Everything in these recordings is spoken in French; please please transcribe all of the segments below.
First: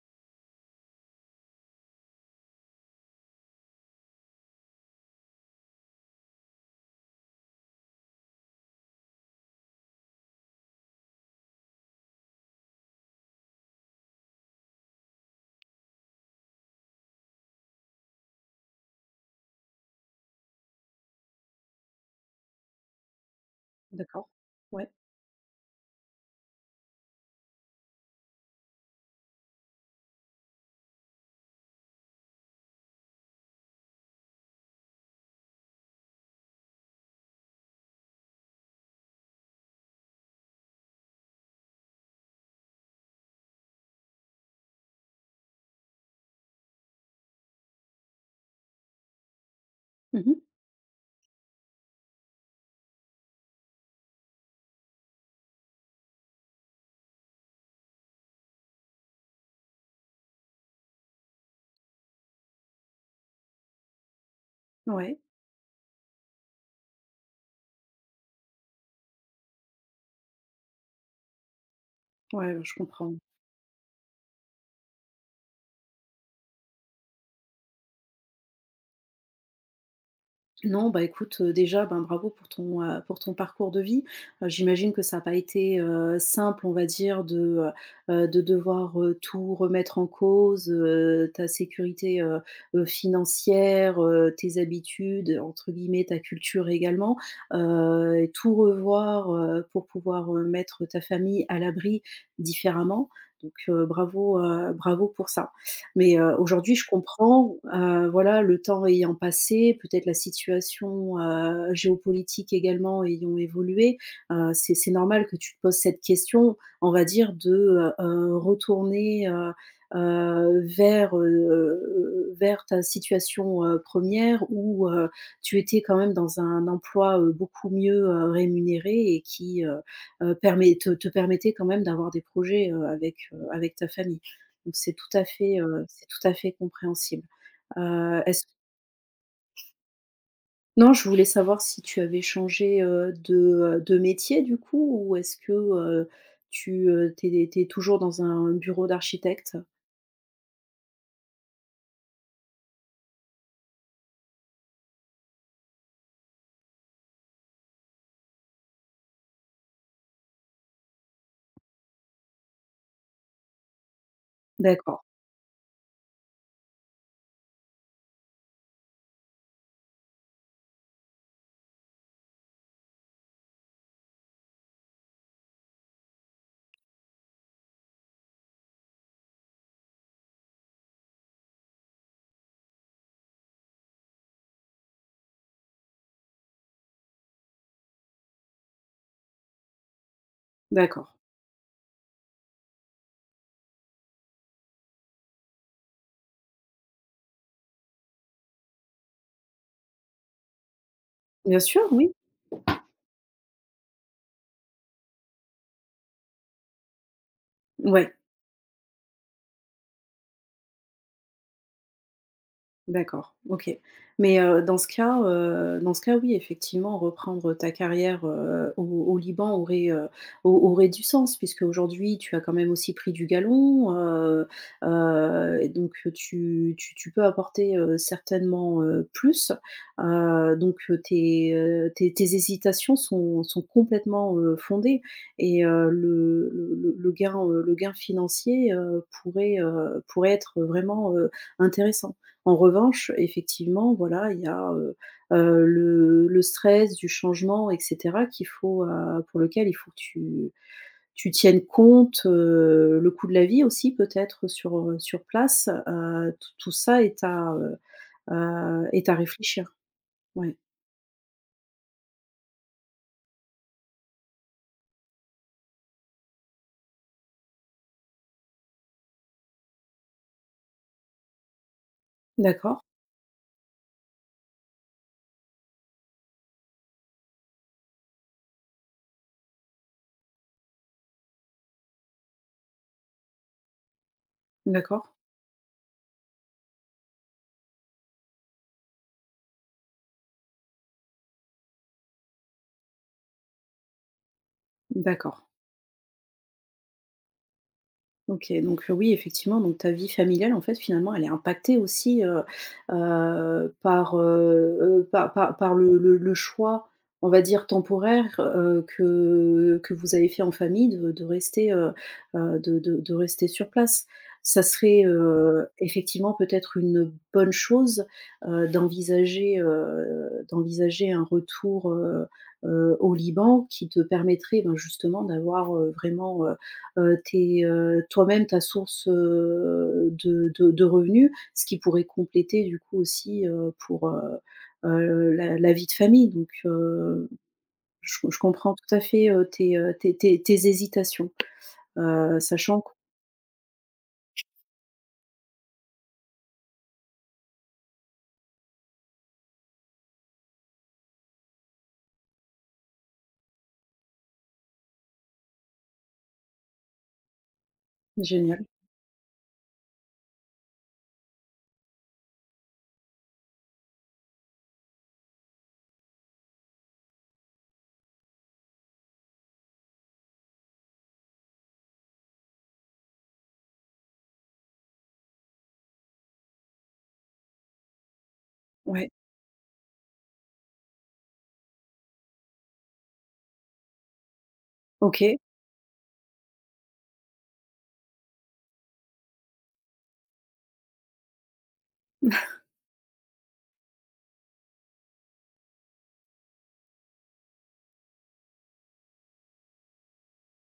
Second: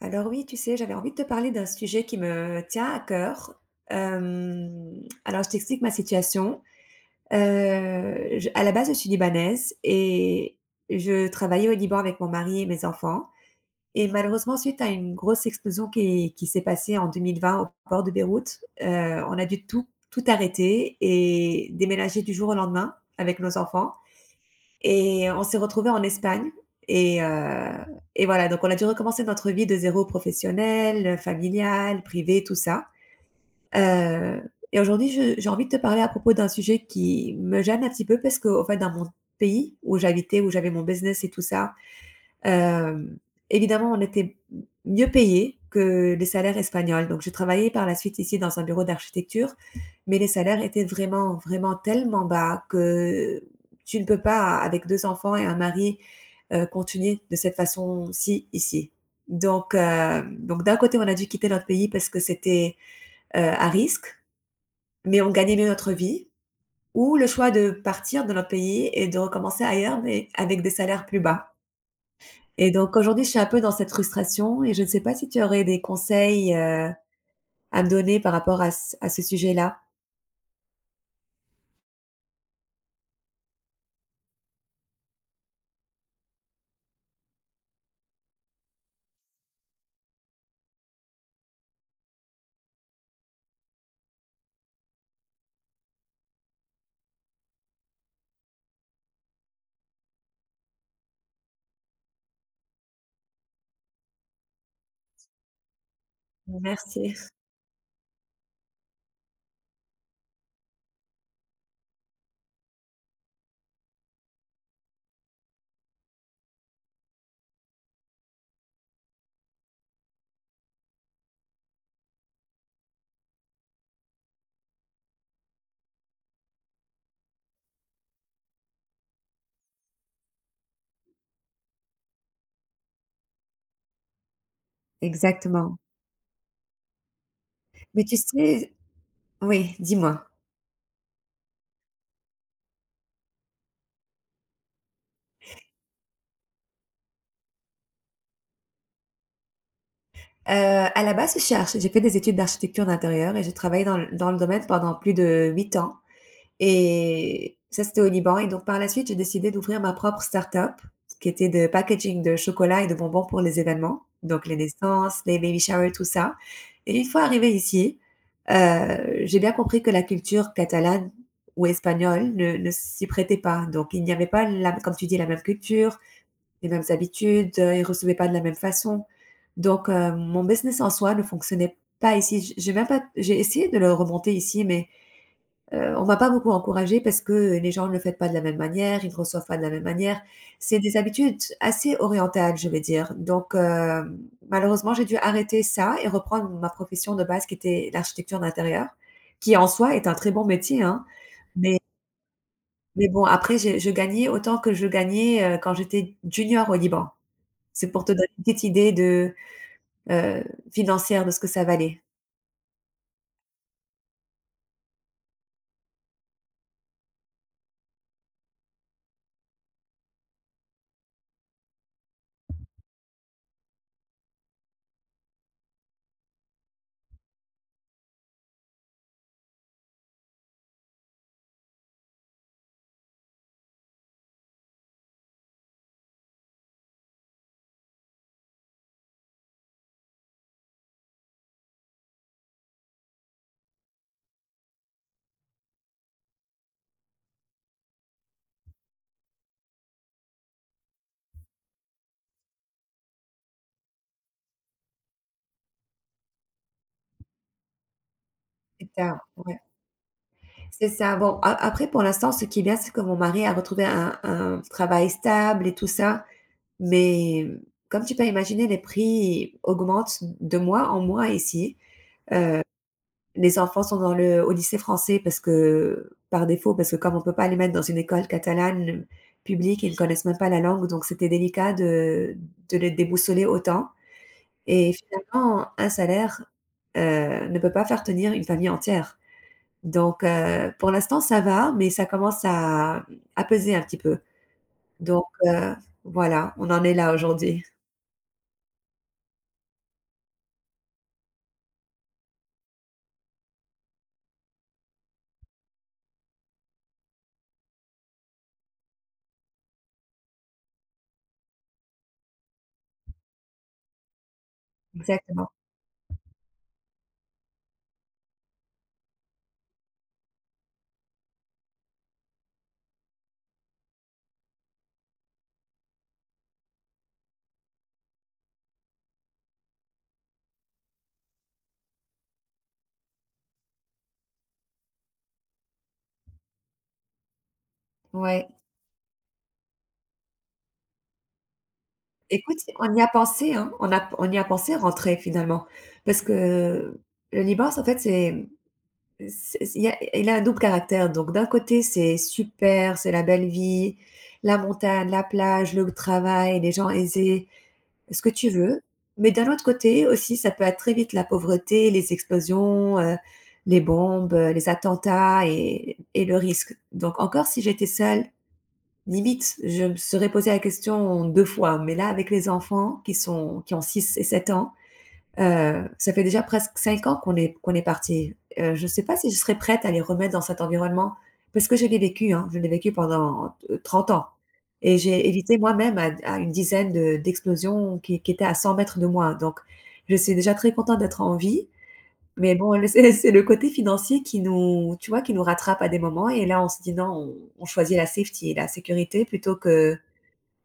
Alors oui, tu sais, j'avais envie de te parler d'un sujet qui me tient à cœur. Alors je t'explique ma situation. Heu, je À la base, je suis libanaise et je travaillais au Liban avec mon mari et mes enfants et malheureusement, suite à une grosse explosion qui s'est passée en 2020 au port de Beyrouth. On a dû tout arrêter et déménager du jour au lendemain avec nos enfants. D'accord. Ouais. Et on s'est retrouvés en Espagne et heu et voilà. Donc on a dû recommencer notre vie de zéro, professionnelle, familiale, privée, tout ça. Heu et aujourd'hui, je j'ai envie de te parler à propos d'un sujet qui me gêne un petit peu parce qu'en fait, dans mon pays où j'habitais, où j'avais mon business et tout ça, Hem, évidemment, on était mieux payés que les salaires espagnols. Donc j'ai travaillé par la suite ici dans un bureau d'architecture, mais les Mmh. salaires étaient vraiment, vraiment tellement bas que tu ne peux pas, avec 2 enfants et un mari, continuer de cette façon-ci ici. Donc d'un côté, on a dû quitter notre pays parce que c'était, à risque, Ouais, mais on gagnait mieux notre vie, ou le choix de partir de notre pays et de recommencer ailleurs, mais avec des salaires plus bas. ouais, Et je donc comprends. aujourd'hui, je suis un peu dans cette frustration et je ne sais pas si tu aurais des conseils, à me donner par rapport à ce sujet-là. Non, bah, écoute, déjà, ben, bravo pour ton parcours de vie. J'imagine que ça n'a pas été, simple, on va dire, de devoir, tout remettre en cause, ta sécurité, financière, tes «habitudes», entre guillemets, ta culture également, et tout revoir, pour pouvoir, mettre ta famille à l'abri différemment. Donc, bravo, bravo pour ça. Mais aujourd'hui, je Merci. comprends, voilà, le temps ayant passé, peut-être la situation, géopolitique également ayant évolué, c'est normal que tu te poses cette question, on va dire de, retourner, vers, vers ta situation, 1 où, tu étais quand même dans un emploi, beaucoup mieux, rémunéré et qui, permet te te permettait quand même d'avoir des projets, avec, avec ta famille. Donc c'est tout à fait, Exactement. C'est tout à fait compréhensible. Mais tu Est-ce sais, oui, dis-moi. non, je voulais savoir si tu avais changé, de métier du coup ou est-ce que, tu, tu es toujours dans un bureau d'architecte? À la base, je suis archi j'ai fait des études d'architecture d'intérieur et j'ai travaillé dans le domaine pendant plus de 8 ans. Et ça, c'était au Liban, et donc par la suite, j'ai décidé d'ouvrir ma propre start-up, ce qui était de packaging de chocolat et de bonbons pour les événements, donc les D'accord, naissances, les baby showers, tout ça. Et une fois arrivée ici, j'ai bien compris que la culture catalane ou espagnole ne s'y prêtait pas. Donc il n'y avait pas la, comme tu dis, la même culture, les mêmes habitudes. Ils ne recevaient pas de la même façon. Donc mon business en soi ne fonctionnait pas ici. J'ai même pas, j'ai essayé de le remonter ici, mais on va pas beaucoup encourager parce que les gens ne le font pas de la même manière, ils ne reçoivent pas de la même manière. C'est des d'accord. habitudes assez orientales, je vais dire. Donc malheureusement, j'ai dû arrêter ça et reprendre ma profession de base qui était l'architecture d'intérieur, qui en soi est un très bon métier, hein. Bien Mais sûr, oui. Bon, après j'ai je gagnais autant que je gagnais, quand j'étais junior au Liban. C'est pour te Ouais. donner une petite idée de, heu, financière de ce que ça valait. D'accord, OK. Mais, dans ce cas, oui, effectivement, reprendre ta carrière, au Liban aurait, au aurait du sens puisque aujourd'hui, tu as quand même aussi pris du galon, et donc tu peux apporter, certainement, plus. Donc tes, tes hésitations sont complètement, fondées et le gain, le gain financier, pourrait, pourrait être vraiment, intéressant. En revanche, effectivement, voilà, il y a, le stress du changement et cetera qu'il faut, pour lequel il faut que tu tiennes compte, le coût de la vie aussi peut-être sur, sur place, tout ça est à, C'est est à ça, ouais. réfléchir. Ouais. C'est ça. Bon, a après pour l'instant, ce qui est bien, c'est que mon mari a retrouvé un travail stable et tout ça, mais comme tu peux imaginer, les prix augmentent de mois en mois ici. Heu, D'accord, les enfants sont dans le au lycée français parce que par défaut, parce que comme on ne peut pas les mettre dans une école catalane publique, ils ne connaissent même pas la langue, donc c'était délicat de les déboussoler autant, et d'accord, finalement, un salaire, ne peut pas faire tenir une famille entière. Donc, pour l'instant, ça va, mais ça commence à peser un petit peu. Donc, d'accord. Voilà, on en est là aujourd'hui. OK, donc oui, effectivement, donc ta vie familiale, en fait, finalement, elle est impactée aussi, par, par par le choix, on va dire temporaire, que vous avez fait en famille de rester, de rester sur place. Ça serait, Exactement, effectivement peut-être une bonne chose, d'envisager, d'envisager un retour, au Liban qui te permettrait, ben, justement d'avoir, vraiment, tes, toi-même ta source, de revenus, ce qui pourrait compléter du coup aussi, pour, la vie de famille donc je ouais. comprends tout à fait, tes, tes hésitations, Écoute, sachant que on y a pensé, hein, on y a pensé rentrer finalement, parce que le Liban, en fait, c'est, il a un double caractère. Donc d'un côté, c'est super, c'est la belle vie, la montagne, la plage, le travail, les gens aisés, ce que tu génial, veux. Mais d'un autre côté aussi, ça peut être très vite la pauvreté, les explosions, les bombes, les attentats et le risque. Donc encore si j'étais seule, limite, je me serais posé la question 2 fois, mais là avec les enfants qui ont 6 et 7 ans. Ça fait déjà presque 5 ans qu'on est parti. Je ne sais ouais, pas si je serais prête à les remettre dans cet environnement, parce que je l'ai vécu, hein, je l'ai vécu pendant, 30 ans, et j'ai OK. évité moi-même à une dizaine de d'explosions qui étaient à 100 mètres de moi. Donc je suis déjà très contente d'être en vie, mais bon, le c'est le côté financier qui nous tu vois, qui nous rattrape à des moments, et là, on se dit: «Non, on choisit la safety, la sécurité plutôt que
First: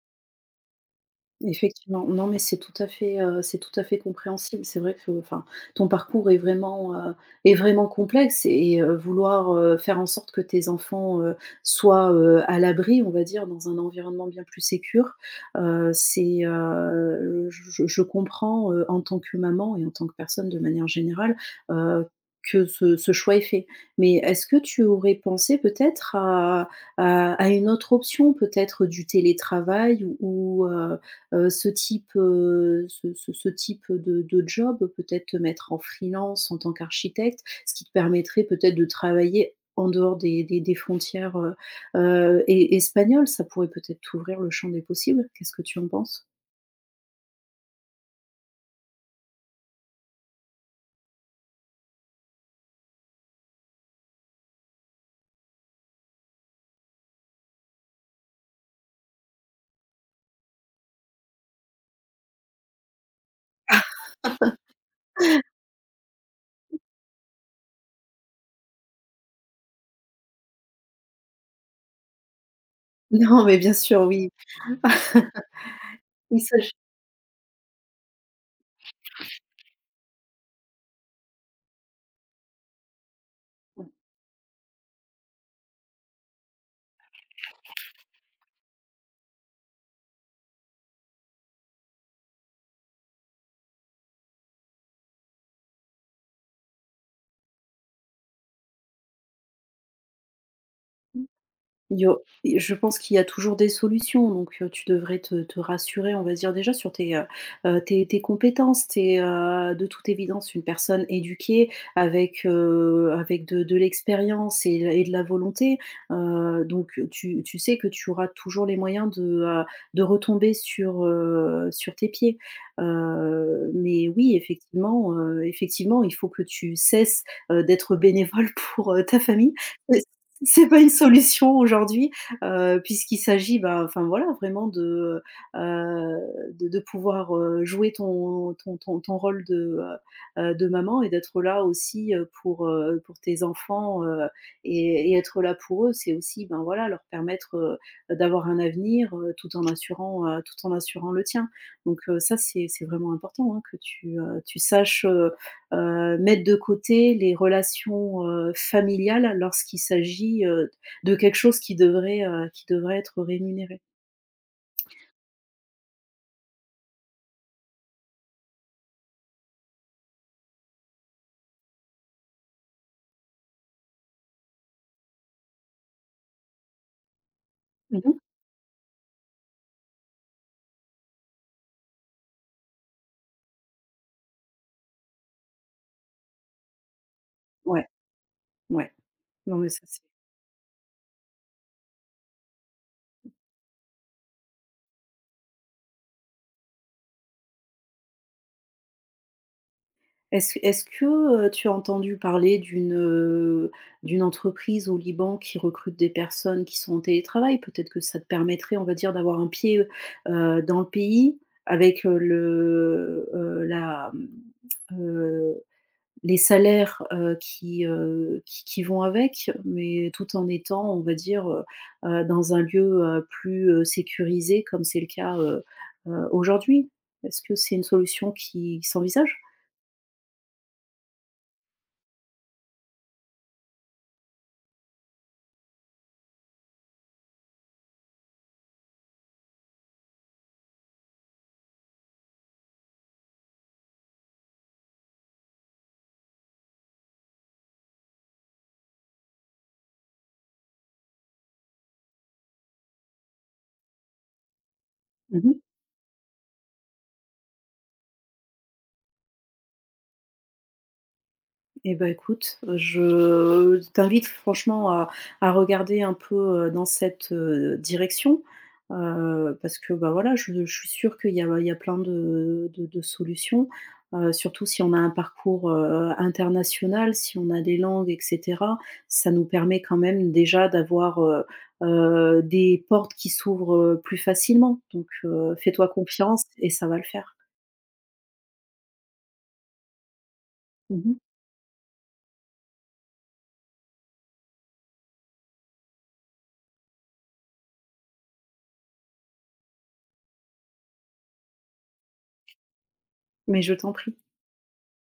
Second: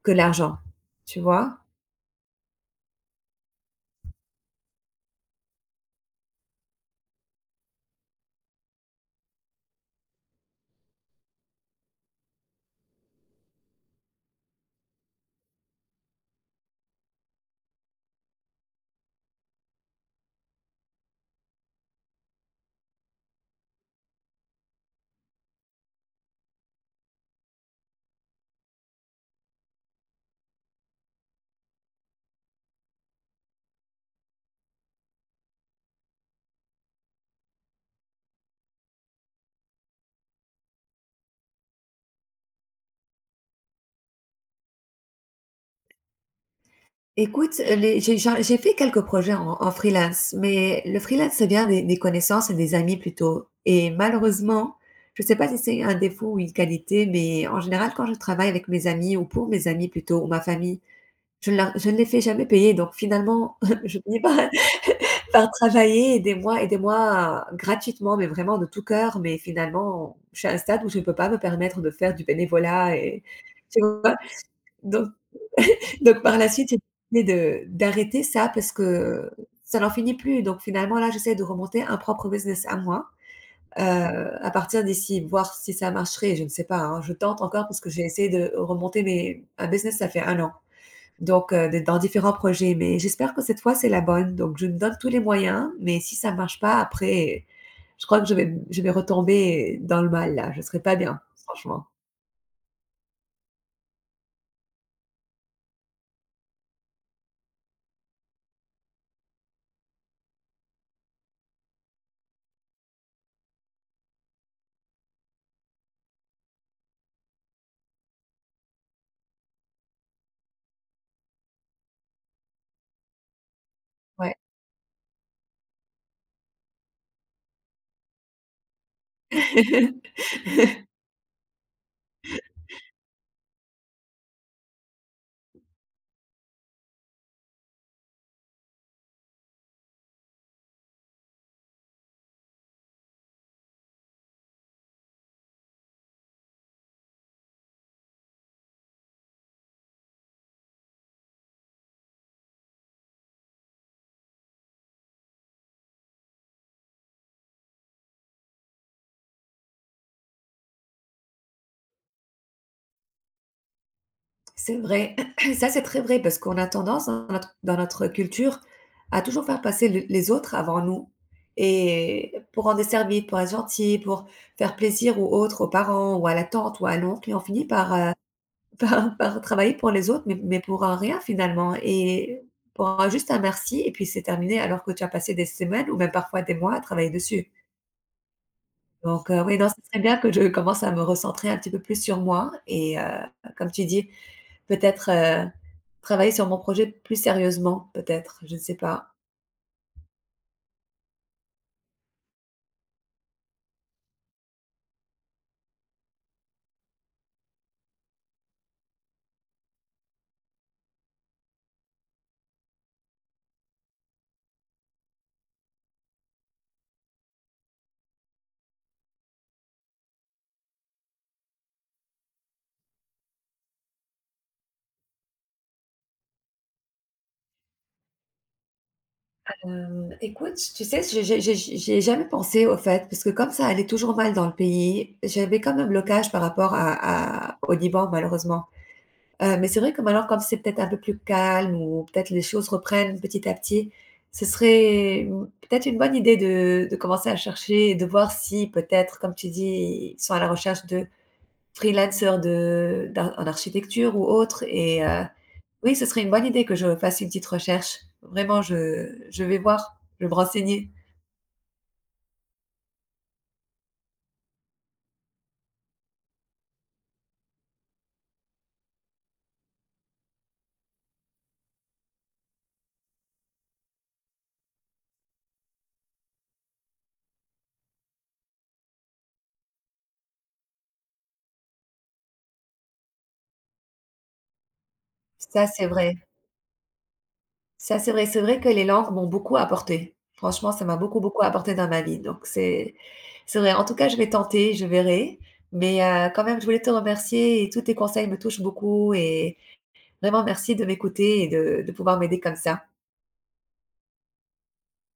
l'argent», tu vois? Effectivement, non, mais c'est tout à fait, c'est tout à fait compréhensible. C'est vrai que, enfin, ton parcours est vraiment complexe et vouloir, faire en sorte que tes enfants, soient, à l'abri, on va dire, dans un environnement bien plus sécure, c'est, je comprends, en tant que maman et en tant que personne de manière générale, heu, que ce choix est fait. Mais est-ce que tu aurais pensé peut-être à à une autre option, peut-être du télétravail ou, ce type, ce type de job, peut-être te mettre en freelance en tant qu'architecte, ce qui te permettrait peut-être de travailler en dehors des frontières, e espagnoles. Ça pourrait peut-être t'ouvrir le champ des possibles. Qu'est-ce que tu en penses? Écoute, les j'ai fait quelques projets en freelance, mais le freelance, c'est bien des connaissances et des amis plutôt, et malheureusement, je ne sais pas si c'est un défaut ou une qualité, mais en général, quand je travaille avec mes amis ou pour mes amis plutôt ou ma famille, je ne les fais jamais payer. Donc finalement, je finis par travailler des mois et des mois gratuitement, mais vraiment de tout cœur, mais finalement, je suis à un stade où je ne peux pas me permettre de faire du bénévolat, et Non, mais bien tu sûr, vois? oui. Donc par Oui, la ça. suite, j'ai décidé de d'arrêter ça parce que ça n'en finit plus. Donc finalement, là, j'essaie de remonter un propre business à moi, heu, à partir d'ici, voir si ça marcherait, je ne sais pas, hein. Je tente encore parce que j'ai essayé de remonter mes un business, ça fait 1 an, donc d'être dans différents projets, mais j'espère que cette fois, c'est la bonne. Donc je me donne tous les moyens, mais si ça ne marche pas après, je crois que je vais retomber dans le mal là, je ne serai pas bien, franchement. Il y a je pense qu'il y a toujours des solutions, donc tu devrais te te rassurer, on va dire, déjà sur tes, tes compétences. Tu es, de toute évidence une personne éduquée avec, avec de l'expérience et de la volonté, donc tu sais que tu auras toujours les moyens de retomber sur, sur tes pieds. Mais Ouais. oui, effectivement, effectivement, il faut que tu cesses, d'être bénévole pour, ta famille. C'est pas une solution aujourd'hui, puisqu'il s'agit, bah, enfin, voilà, vraiment heu, de pouvoir, jouer ton rôle de, de maman et d'être là aussi, pour tes enfants, et être là pour eux. C'est aussi, ben, voilà, leur permettre, d'avoir un avenir, tout en assurant le tien. Donc ça, c'est vraiment important, hein, que tu, tu saches, mettre de côté les relations, familiales lorsqu'il s'agit, de quelque chose qui devrait être rémunéré. C'est vrai. Ça, c'est très vrai parce qu'on a tendance dans notre culture à toujours faire passer le les autres avant nous, et pour rendre service, pour être gentil, pour faire plaisir aux autres, aux parents ou à la tante ou à l'oncle, et on finit par, Mmh. par travailler pour les autres, mais pour un rien finalement, et pour un juste un merci, et puis c'est terminé alors que tu as passé des semaines ou même parfois des mois à travailler dessus. Ouais, ouais. Donc, oui, Non, non, mais ce ça, c'est serait bien que je commence à me recentrer un petit peu plus sur moi, et comme tu dis, peut-être, travailler sur mon projet plus sérieusement, peut-être, je ne sais pas. est-ce que, tu as entendu parler d'une, d'une entreprise au Liban qui recrute des personnes qui sont en télétravail? Peut-être que ça te permettrait, on va dire, d'avoir un pied, dans le pays avec, le, la, mmh, les salaires, qui, qui vont avec, mais tout en étant, on va dire, dans un lieu, plus, sécurisé comme c'est le cas, aujourd'hui. Est-ce que c'est une solution qui s'envisage? Écoute, tu sais, j'ai jamais pensé au fait, parce que comme ça allait toujours mal dans le pays, j'avais quand même un blocage par rapport à au Liban malheureusement. Mais c'est vrai que maintenant, comme c'est peut-être un peu plus calme ou peut-être les choses reprennent petit à petit, ce serait, mmh, peut-être une bonne idée de commencer à chercher et de voir si peut-être, comme tu dis, ils sont à la recherche de freelancers de d'ar en architecture ou autre, Mmh. oui, ce serait une bonne idée que je fasse une petite recherche. Vraiment, je vais voir, je vais me renseigner. Eh ben écoute, je t'invite franchement à regarder un peu, dans cette, direction, parce que, bah, voilà, je suis sûre qu'il y a il y a plein de de solutions, surtout si on a un parcours, international, si on a des langues et cetera. Ça nous permet quand même déjà d'avoir, des portes qui s'ouvrent, plus facilement donc Ça, c'est fais-toi vrai. confiance et ça va le faire. Ça, c'est vrai. C'est vrai que les langues m'ont beaucoup apporté. Franchement, ça m'a Mmh. beaucoup, beaucoup apporté dans ma vie. Donc c'est vrai. En tout cas, je vais tenter, je verrai. Mais quand même, je voulais te remercier, et tous tes conseils me touchent beaucoup, et vraiment merci de m'écouter et de pouvoir m'aider comme ça. Mais je t'en prie.